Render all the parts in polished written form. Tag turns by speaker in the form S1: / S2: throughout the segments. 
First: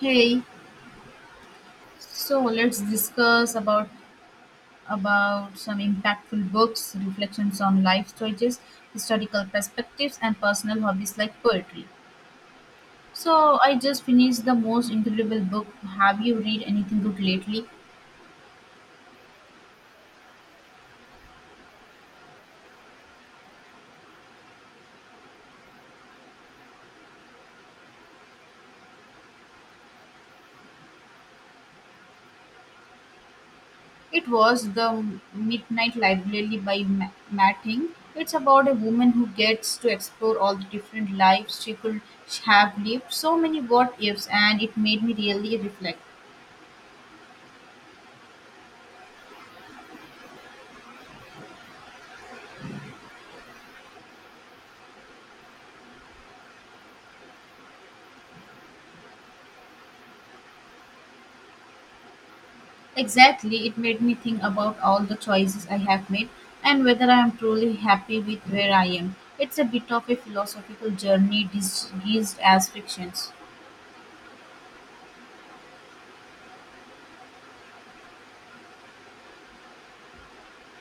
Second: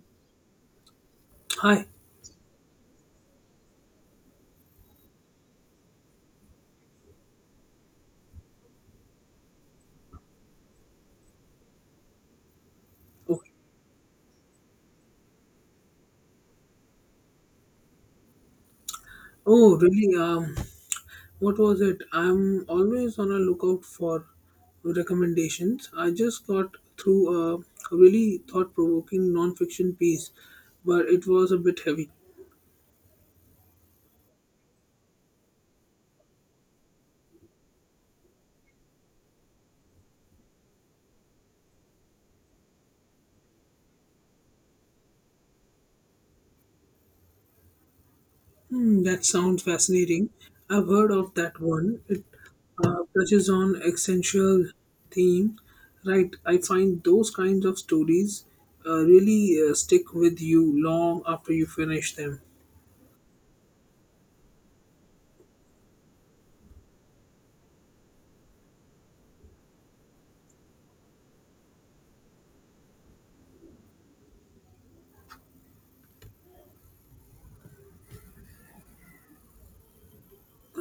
S1: Hey,
S2: Hi.
S1: so let's discuss about some impactful books, reflections on life choices, historical perspectives, and personal hobbies like poetry.
S2: Oh,
S1: So I just finished the most incredible book. Have you read anything good lately?
S2: oh, really? What was it? I'm always on a lookout for recommendations. I just got through a really thought-provoking non-fiction piece, but it was a bit heavy.
S1: It was the Midnight Library by Matting. It's about a woman who gets to explore all the different lives she could have lived. So many what ifs, and it made me really reflect.
S2: Hmm, that sounds fascinating. I've heard of that one. It touches on essential theme, right? I find those kinds of stories really stick with you long after you finish them.
S1: Exactly, it made me think about all the choices I have made and whether I am truly happy with where I am. It's a bit of a philosophical journey disguised as fictions.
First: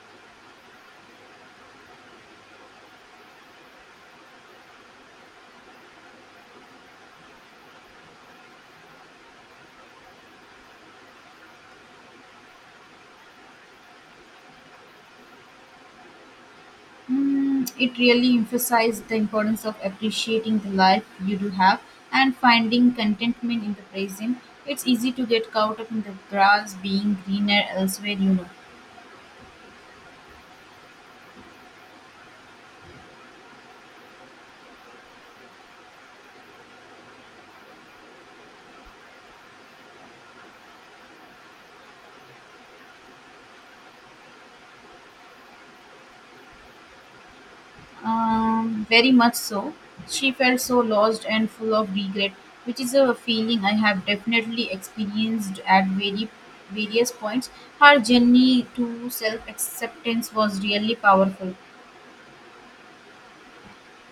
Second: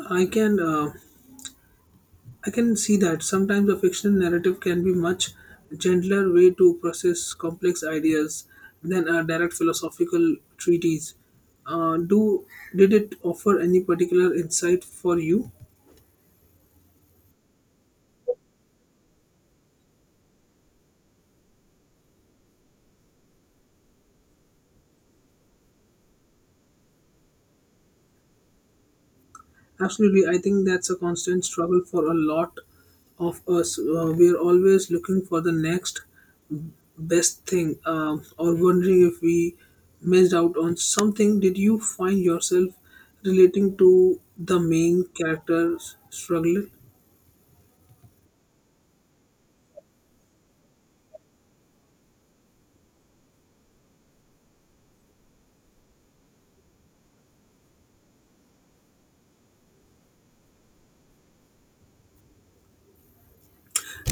S2: I can uh, I can see that sometimes a fictional narrative can be much gentler way to process complex ideas than a direct philosophical treatise. Do did it offer any particular insight for you?
S1: Mm, it really emphasized the importance of appreciating the life you do have and finding contentment in the present. It's easy to get caught up in the grass being greener elsewhere.
S2: Absolutely, I think that's a constant struggle for a lot of us. We are always looking for the next best thing, or wondering if we missed out on something. Did you find yourself relating to the main character's struggle?
S1: Very much so. She felt so lost and full of regret, which is a feeling I have definitely experienced at very various points. Her journey to self acceptance was really powerful.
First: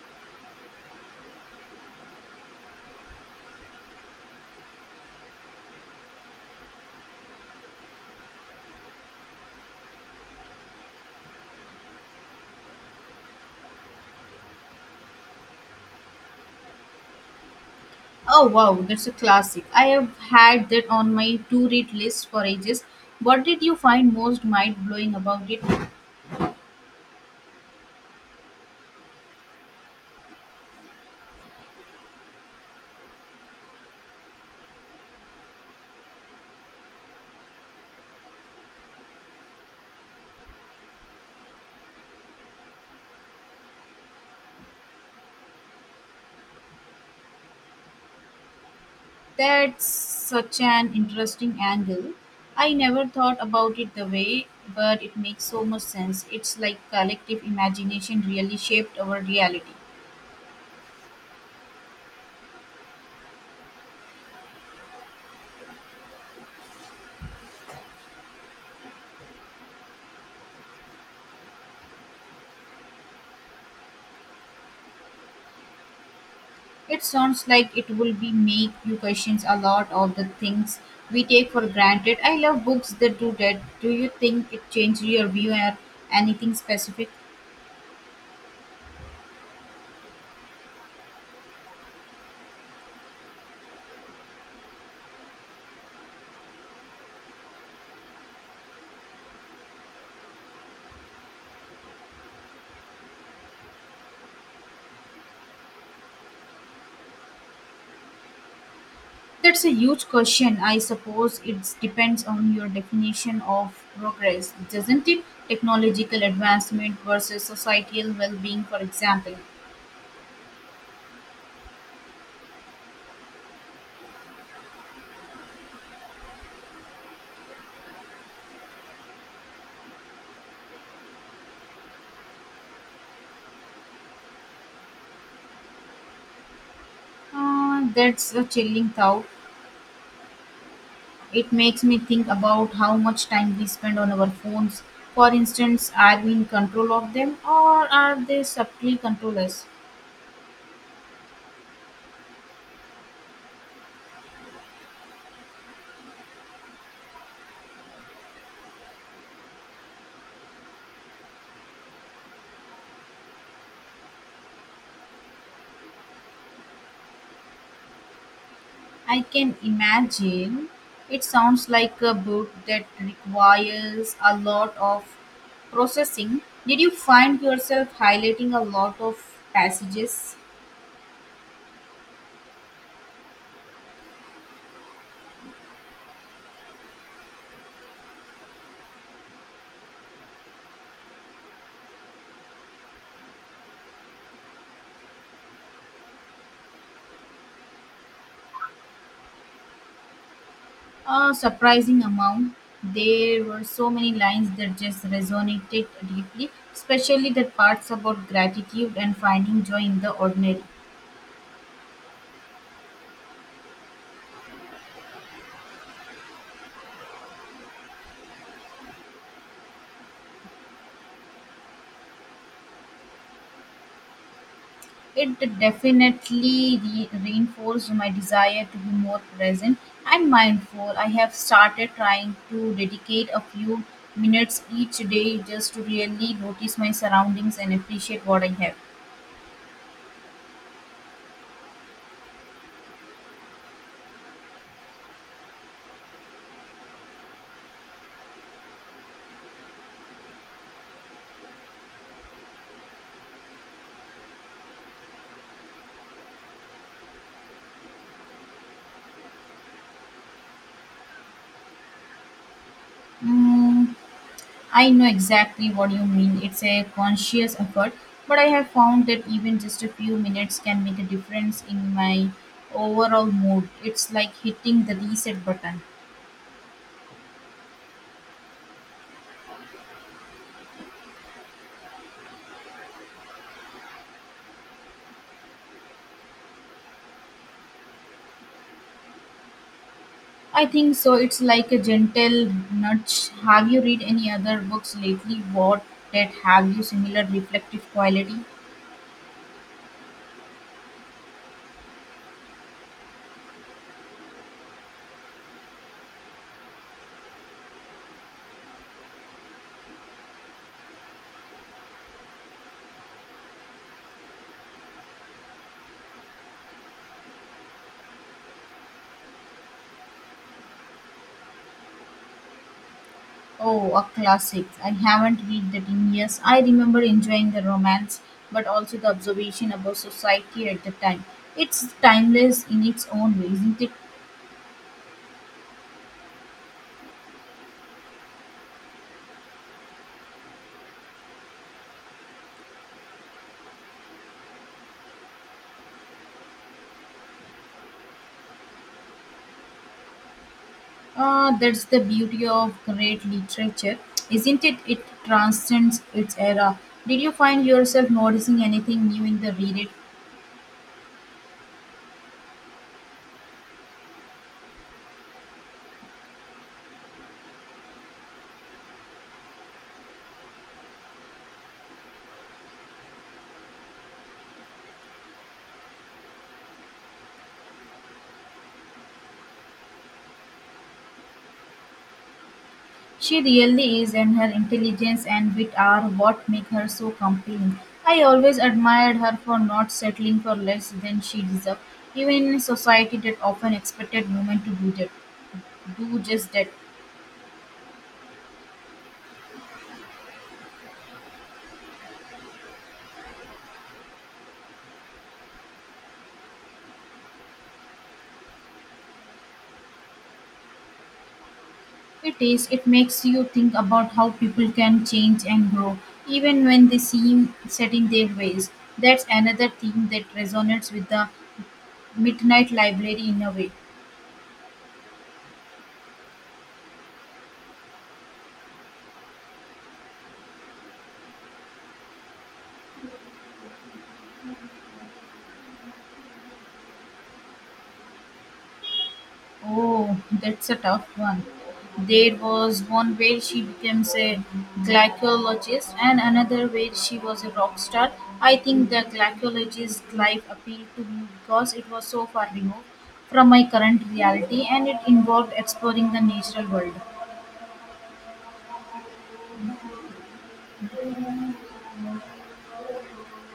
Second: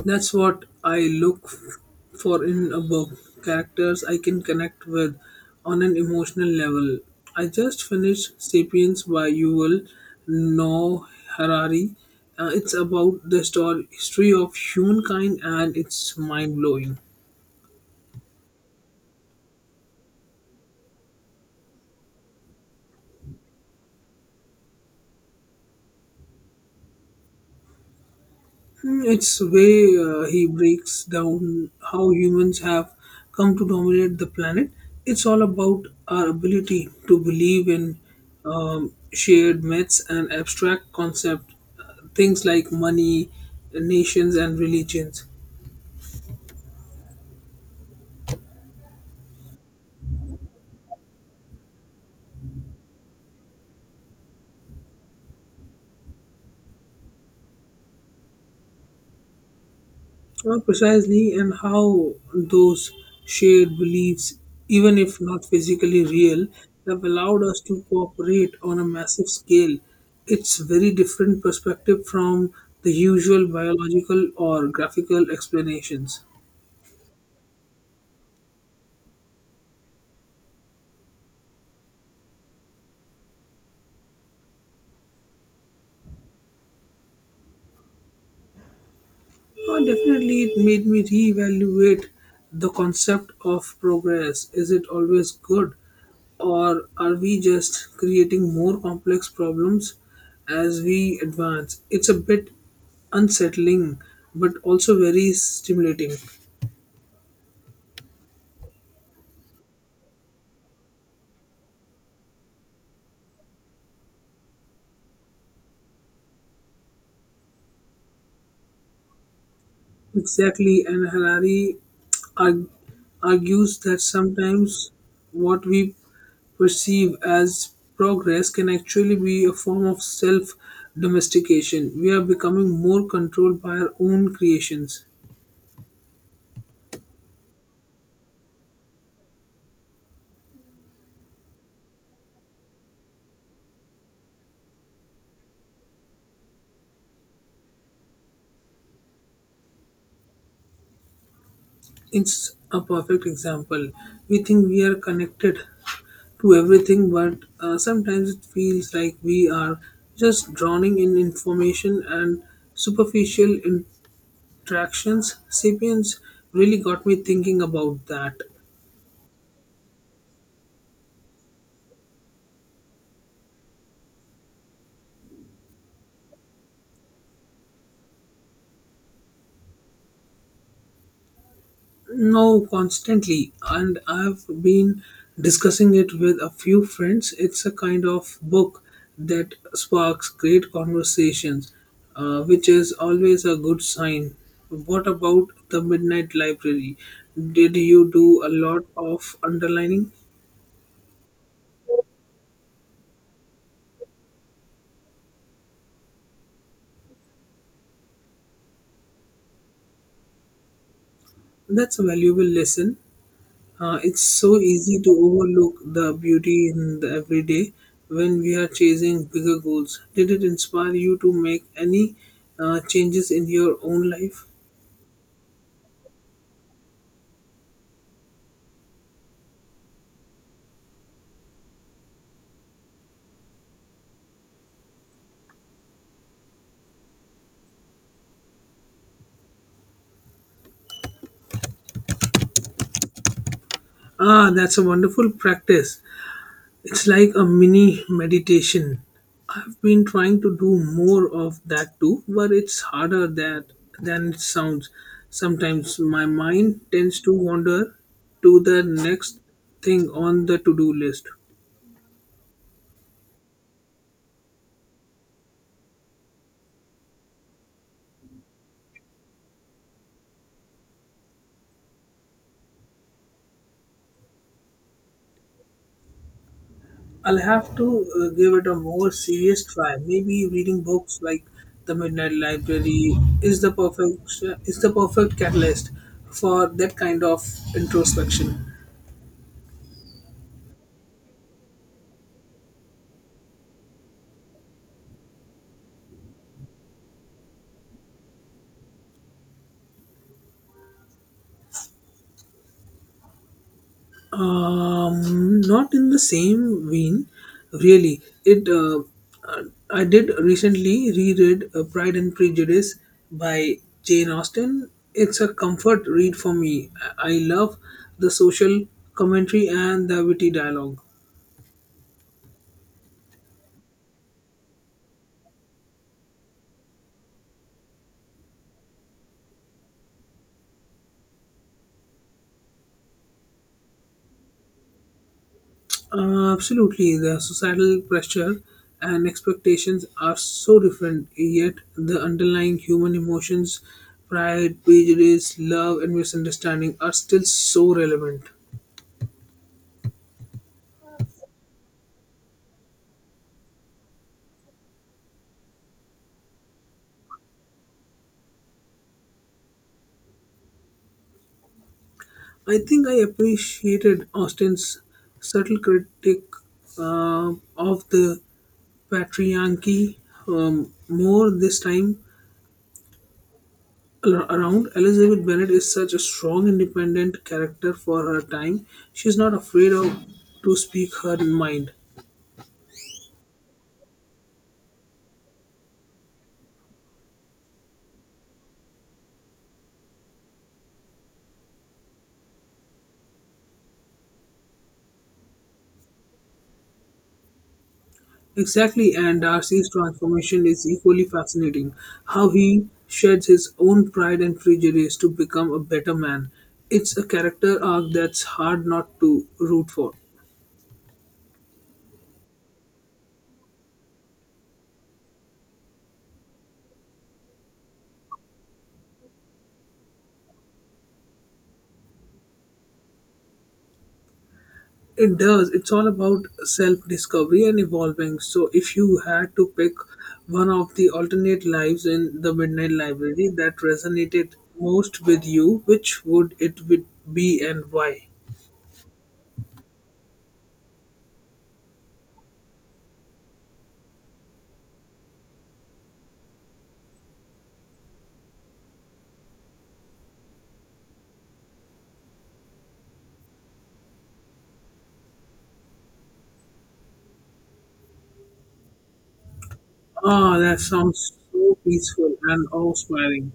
S2: That's what I for in a book. Characters I can connect with on an emotional level. I just finished Sapiens by Yuval Noah Harari. It's about the story, history of humankind and it's mind blowing.
S1: Oh wow, that's a classic. I have had that on my to read list for ages. What did you find most mind blowing about it?
S2: Hmm, it's way he breaks down how humans have come to dominate the planet. It's all about our ability to believe in shared myths and abstract concepts, things like money, nations, and religions.
S1: That's such an interesting angle. I never thought about it the way, but it makes so much sense. It's like collective imagination really shaped our reality.
S2: Well, precisely, and how those shared beliefs, even if not physically real, have allowed us to cooperate on a massive scale. It's very different perspective from the usual biological or graphical explanations.
S1: It sounds like it will be make you question a lot of the things we take for granted. I love books that do that. Do you think it changed your view or anything specific?
S2: Definitely, it made me reevaluate the concept of progress. Is it always good, or are we just creating more complex problems as we advance? It's a bit unsettling, but also very stimulating.
S1: That's a huge question. I suppose it depends on your definition of progress, doesn't it? Technological advancement versus societal well being, for example.
S2: Exactly, and Harari arg- argues that sometimes what we perceive as progress can actually be a form of self domestication. We are becoming more controlled by our own creations.
S1: That's a chilling thought. It makes me think about how much time we spend on our phones. For instance, are we in control of them or are they subtly control us?
S2: It's a perfect example. We think we are connected to everything, but sometimes it feels like we are just drowning in information and superficial Tractions, Sapiens really got me thinking about that
S1: I can imagine. It sounds like a book that requires a lot of processing. Did you find yourself highlighting a lot of passages?
S2: now constantly, and I've been discussing it with a few friends. It's a kind of book that sparks great conversations, which is always a good sign. What about the Midnight Library? Did you do a lot of underlining?
S1: A surprising amount. There were so many lines that just resonated deeply, especially the parts about gratitude and finding joy in the ordinary.
S2: That's a valuable lesson. It's so easy to overlook the beauty in the everyday when we are chasing bigger goals. Did it inspire you to make any changes in your own life?
S1: It definitely reinforced my desire to be more present and mindful. I have started trying to dedicate a few minutes each day just to really notice my surroundings and appreciate what I have.
S2: Ah, that's a wonderful practice. It's like a mini meditation. I've been trying to do more of that too, but it's harder that than it sounds. Sometimes my mind tends to wander to the next thing on the to-do list.
S1: Mm, I know exactly what you mean. It's a conscious effort, but I have found that even just a few minutes can make a difference in my overall mood. It's like hitting the reset button.
S2: I'll have to give it a more serious try. Maybe reading books like The Midnight Library is the perfect is the perfect catalyst for that kind of introspection.
S1: I think so. It's like a gentle nudge. Have you read any other books lately what that have you similar reflective quality?
S2: Not in the same vein, really. It uh, I did recently reread Pride and Prejudice by Jane Austen. It's a comfort read for me. I love the social commentary and the witty dialogue.
S1: Oh, a classic. I haven't read that in years. I remember enjoying the romance, but also the observation about society at the time. It's timeless in its own way, isn't it?
S2: Absolutely, the societal pressure and expectations are so different, yet the underlying human emotions, pride, prejudice, love, and misunderstanding are still so relevant.
S1: That's the beauty of great literature, isn't it? It transcends its era. Did you find yourself noticing anything new in the reread?
S2: I think I appreciated Austen's subtle critique of the patriarchy more this time around. Elizabeth Bennet is such a strong, independent character for her time. She's not afraid of to speak her mind.
S1: She really is, and her intelligence and wit are what make her so compelling. I always admired her for not settling for less than she deserved, even in a society that often expected women to do that. Do just that.
S2: Exactly, and Darcy's transformation is equally fascinating. How he sheds his own pride and prejudice to become a better man. It's a character arc that's hard not to root for.
S1: It is. It makes you think about how people can change and grow, even when they seem set in their ways. That's another theme that resonates with the Midnight Library in a way.
S2: It does. It's all about self discovery and evolving. So, if you had to pick one of the alternate lives in the Midnight Library that resonated most with you, which would it would be and why?
S1: Oh, that's a tough one. There was one where she became a glycologist and another where she was a rock star. I think the glycologist life appealed to me because it was so far removed from my current reality and it involved exploring the natural world.
S2: Ah, that sounds so peaceful and awe-inspiring.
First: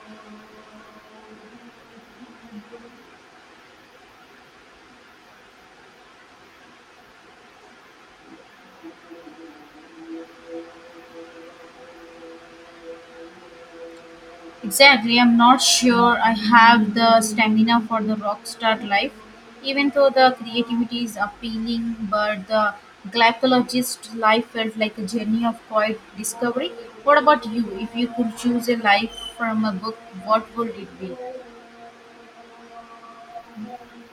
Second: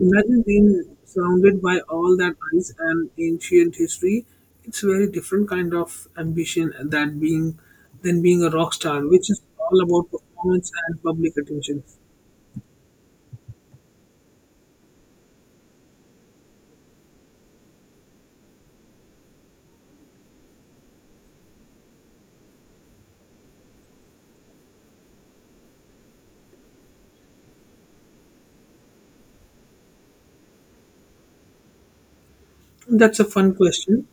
S2: Imagine being surrounded by all that ice and ancient history. It's a very different kind of ambition that being than being a rock star, which is all about performance and public attention.
S1: Exactly, I'm not sure I have the stamina for the rockstar life, even though the creativity is appealing, but the glycologist life felt like a journey of quiet discovery. What about you? If you could choose a life from a book, what would it be?
S2: That's a fun question.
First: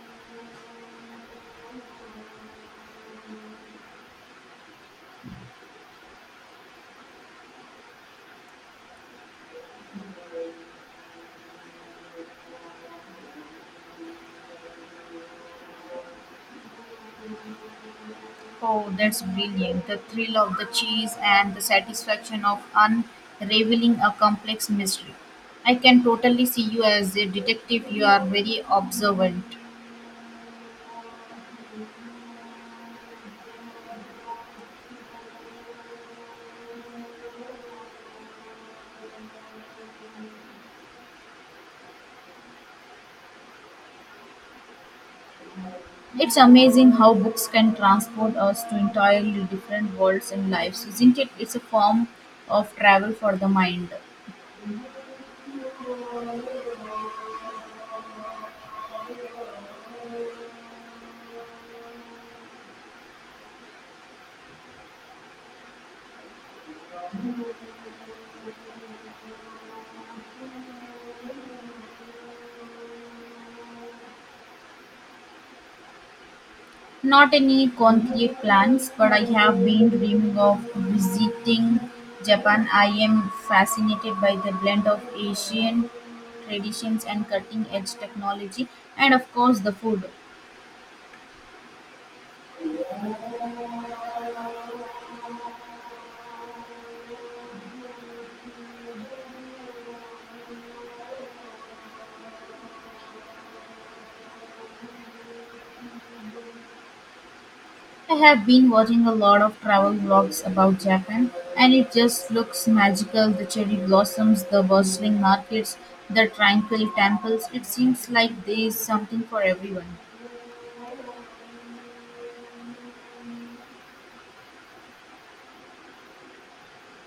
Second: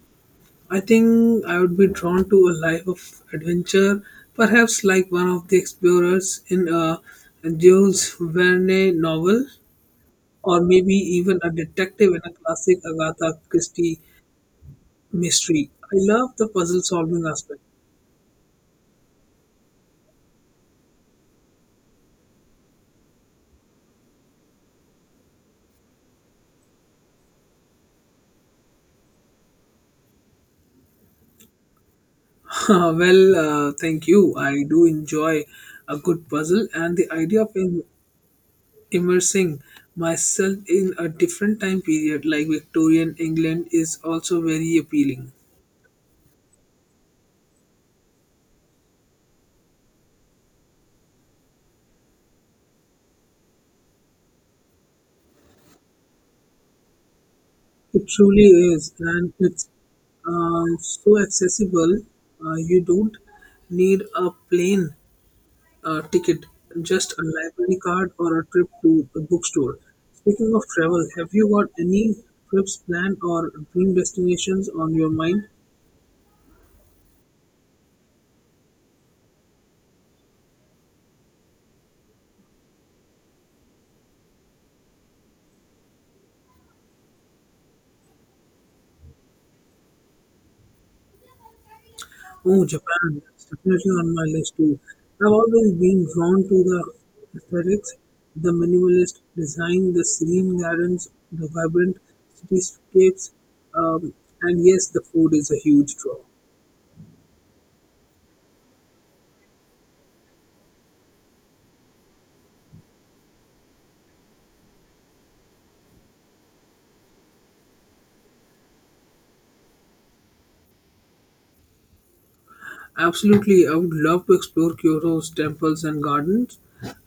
S2: I think I would be drawn to a life of adventure, perhaps like one of the explorers in a Jules Verne novel, or maybe even a detective in a classic Agatha Christie mystery. I love the puzzle solving aspect.
S1: Oh, that's brilliant. The thrill of the chase and the satisfaction of unraveling a complex mystery. I can totally see you as a detective. You are very observant.
S2: Well, thank you. I do enjoy a good puzzle, and the idea of immersing myself in a different time period like Victorian England is also very appealing.
S1: It's amazing how books can transport us to entirely different worlds and lives, isn't it? It's a form of travel for the mind.
S2: It truly is, and it's so accessible. You don't need a plane ticket, just a library card or a trip to a bookstore. Speaking of travel, have you got any trips planned or dream destinations on your mind?
S1: Not any concrete plans, but I have been dreaming of visiting Japan. I am fascinated by the blend of Asian traditions and cutting edge technology, and of course, the food.
S2: Oh, Japan, that's definitely on my list too. I've always been drawn to the aesthetics, the minimalist design, the serene gardens, the vibrant cityscapes, um, and yes, the food is a huge draw.
S1: I have been watching a lot of travel vlogs about Japan, and it just looks magical the cherry blossoms, the bustling markets, the tranquil temples. It seems like there is something for everyone.
S2: Absolutely, I would love to explore Kyoto's temples and gardens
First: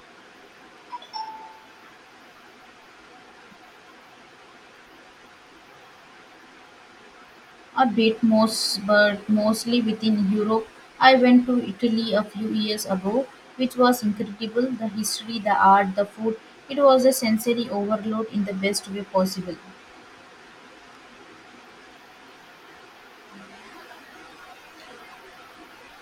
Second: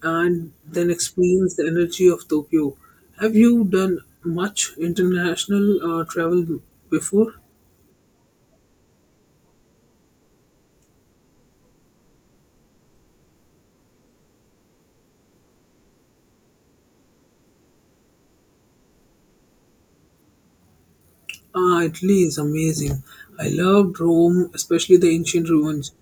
S2: and then experience the energy of Tokyo. Have you done much international travel before?
S1: A bit most, but mostly within Europe. I went to Italy a few years ago, which was incredible the history, the art, the food. It was a sensory overload in the best way possible.
S2: Ah, Italy is amazing. I loved Rome, especially the ancient ruins.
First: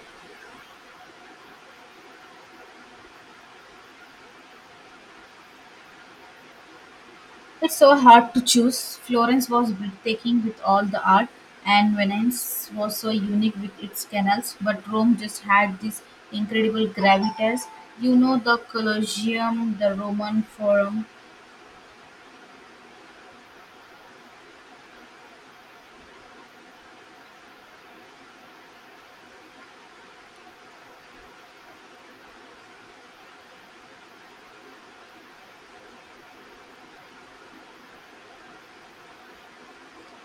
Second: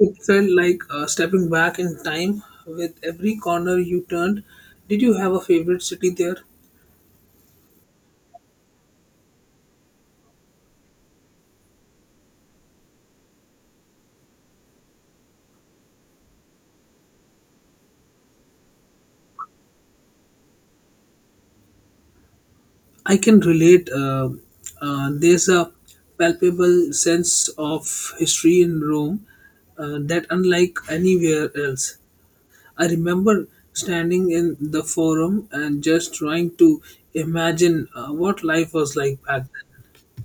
S2: It felt like stepping back in time with every corner you turned. Did you have a favorite city there?
S1: It's so hard to choose. Florence was breathtaking with all the art, and Venice was so unique with its canals. But Rome just had this incredible gravitas. You know, the Colosseum, the Roman Forum.
S2: I can relate. There's a palpable sense of history in Rome that, unlike anywhere else, I remember standing in the forum and just trying to imagine what life was like back then.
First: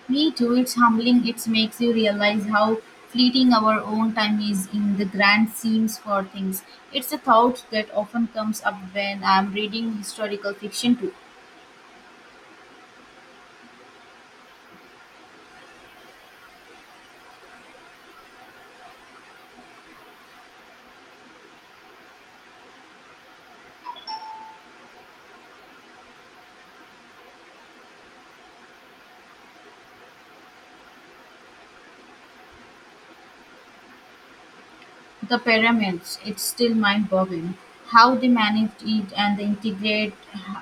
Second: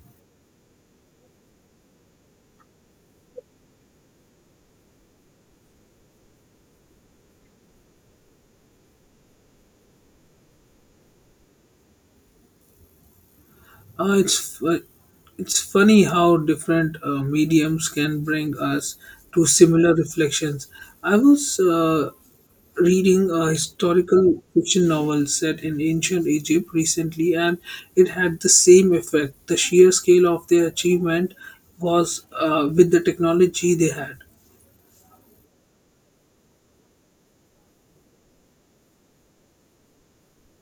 S1: Me too, it's humbling. It makes you realize how fleeting our own time is in the grand schemes for things. It's a thought that often comes up when I'm reading historical fiction too.
S2: Uh, it's fu- it's funny how different mediums can bring us to similar reflections. I was reading a historical fiction novel set in ancient Egypt recently, and it had the same effect. The sheer scale of their achievement was with the technology they had.
S1: The pyramids, it's still mind boggling how they managed it and they integrate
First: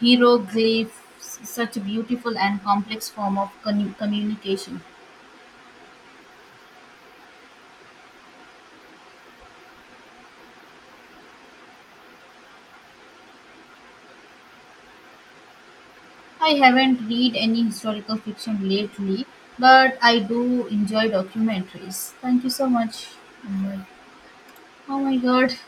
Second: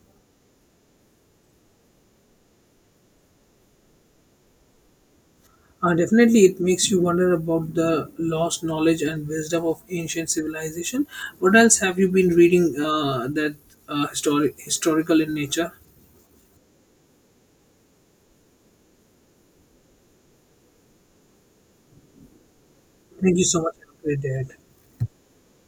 S1: hieroglyphs, such a beautiful and complex form of communication.
S2: Definitely, it makes you wonder about the lost knowledge and wisdom of ancient civilization. What else have you been reading uh, that historical in nature?
S1: I haven't read any historical fiction lately, but I do enjoy documentaries. Thank you so much.
S2: Thank you so much.
S1: Bye.
S2: Have a great day ahead.
S1: Oh my god.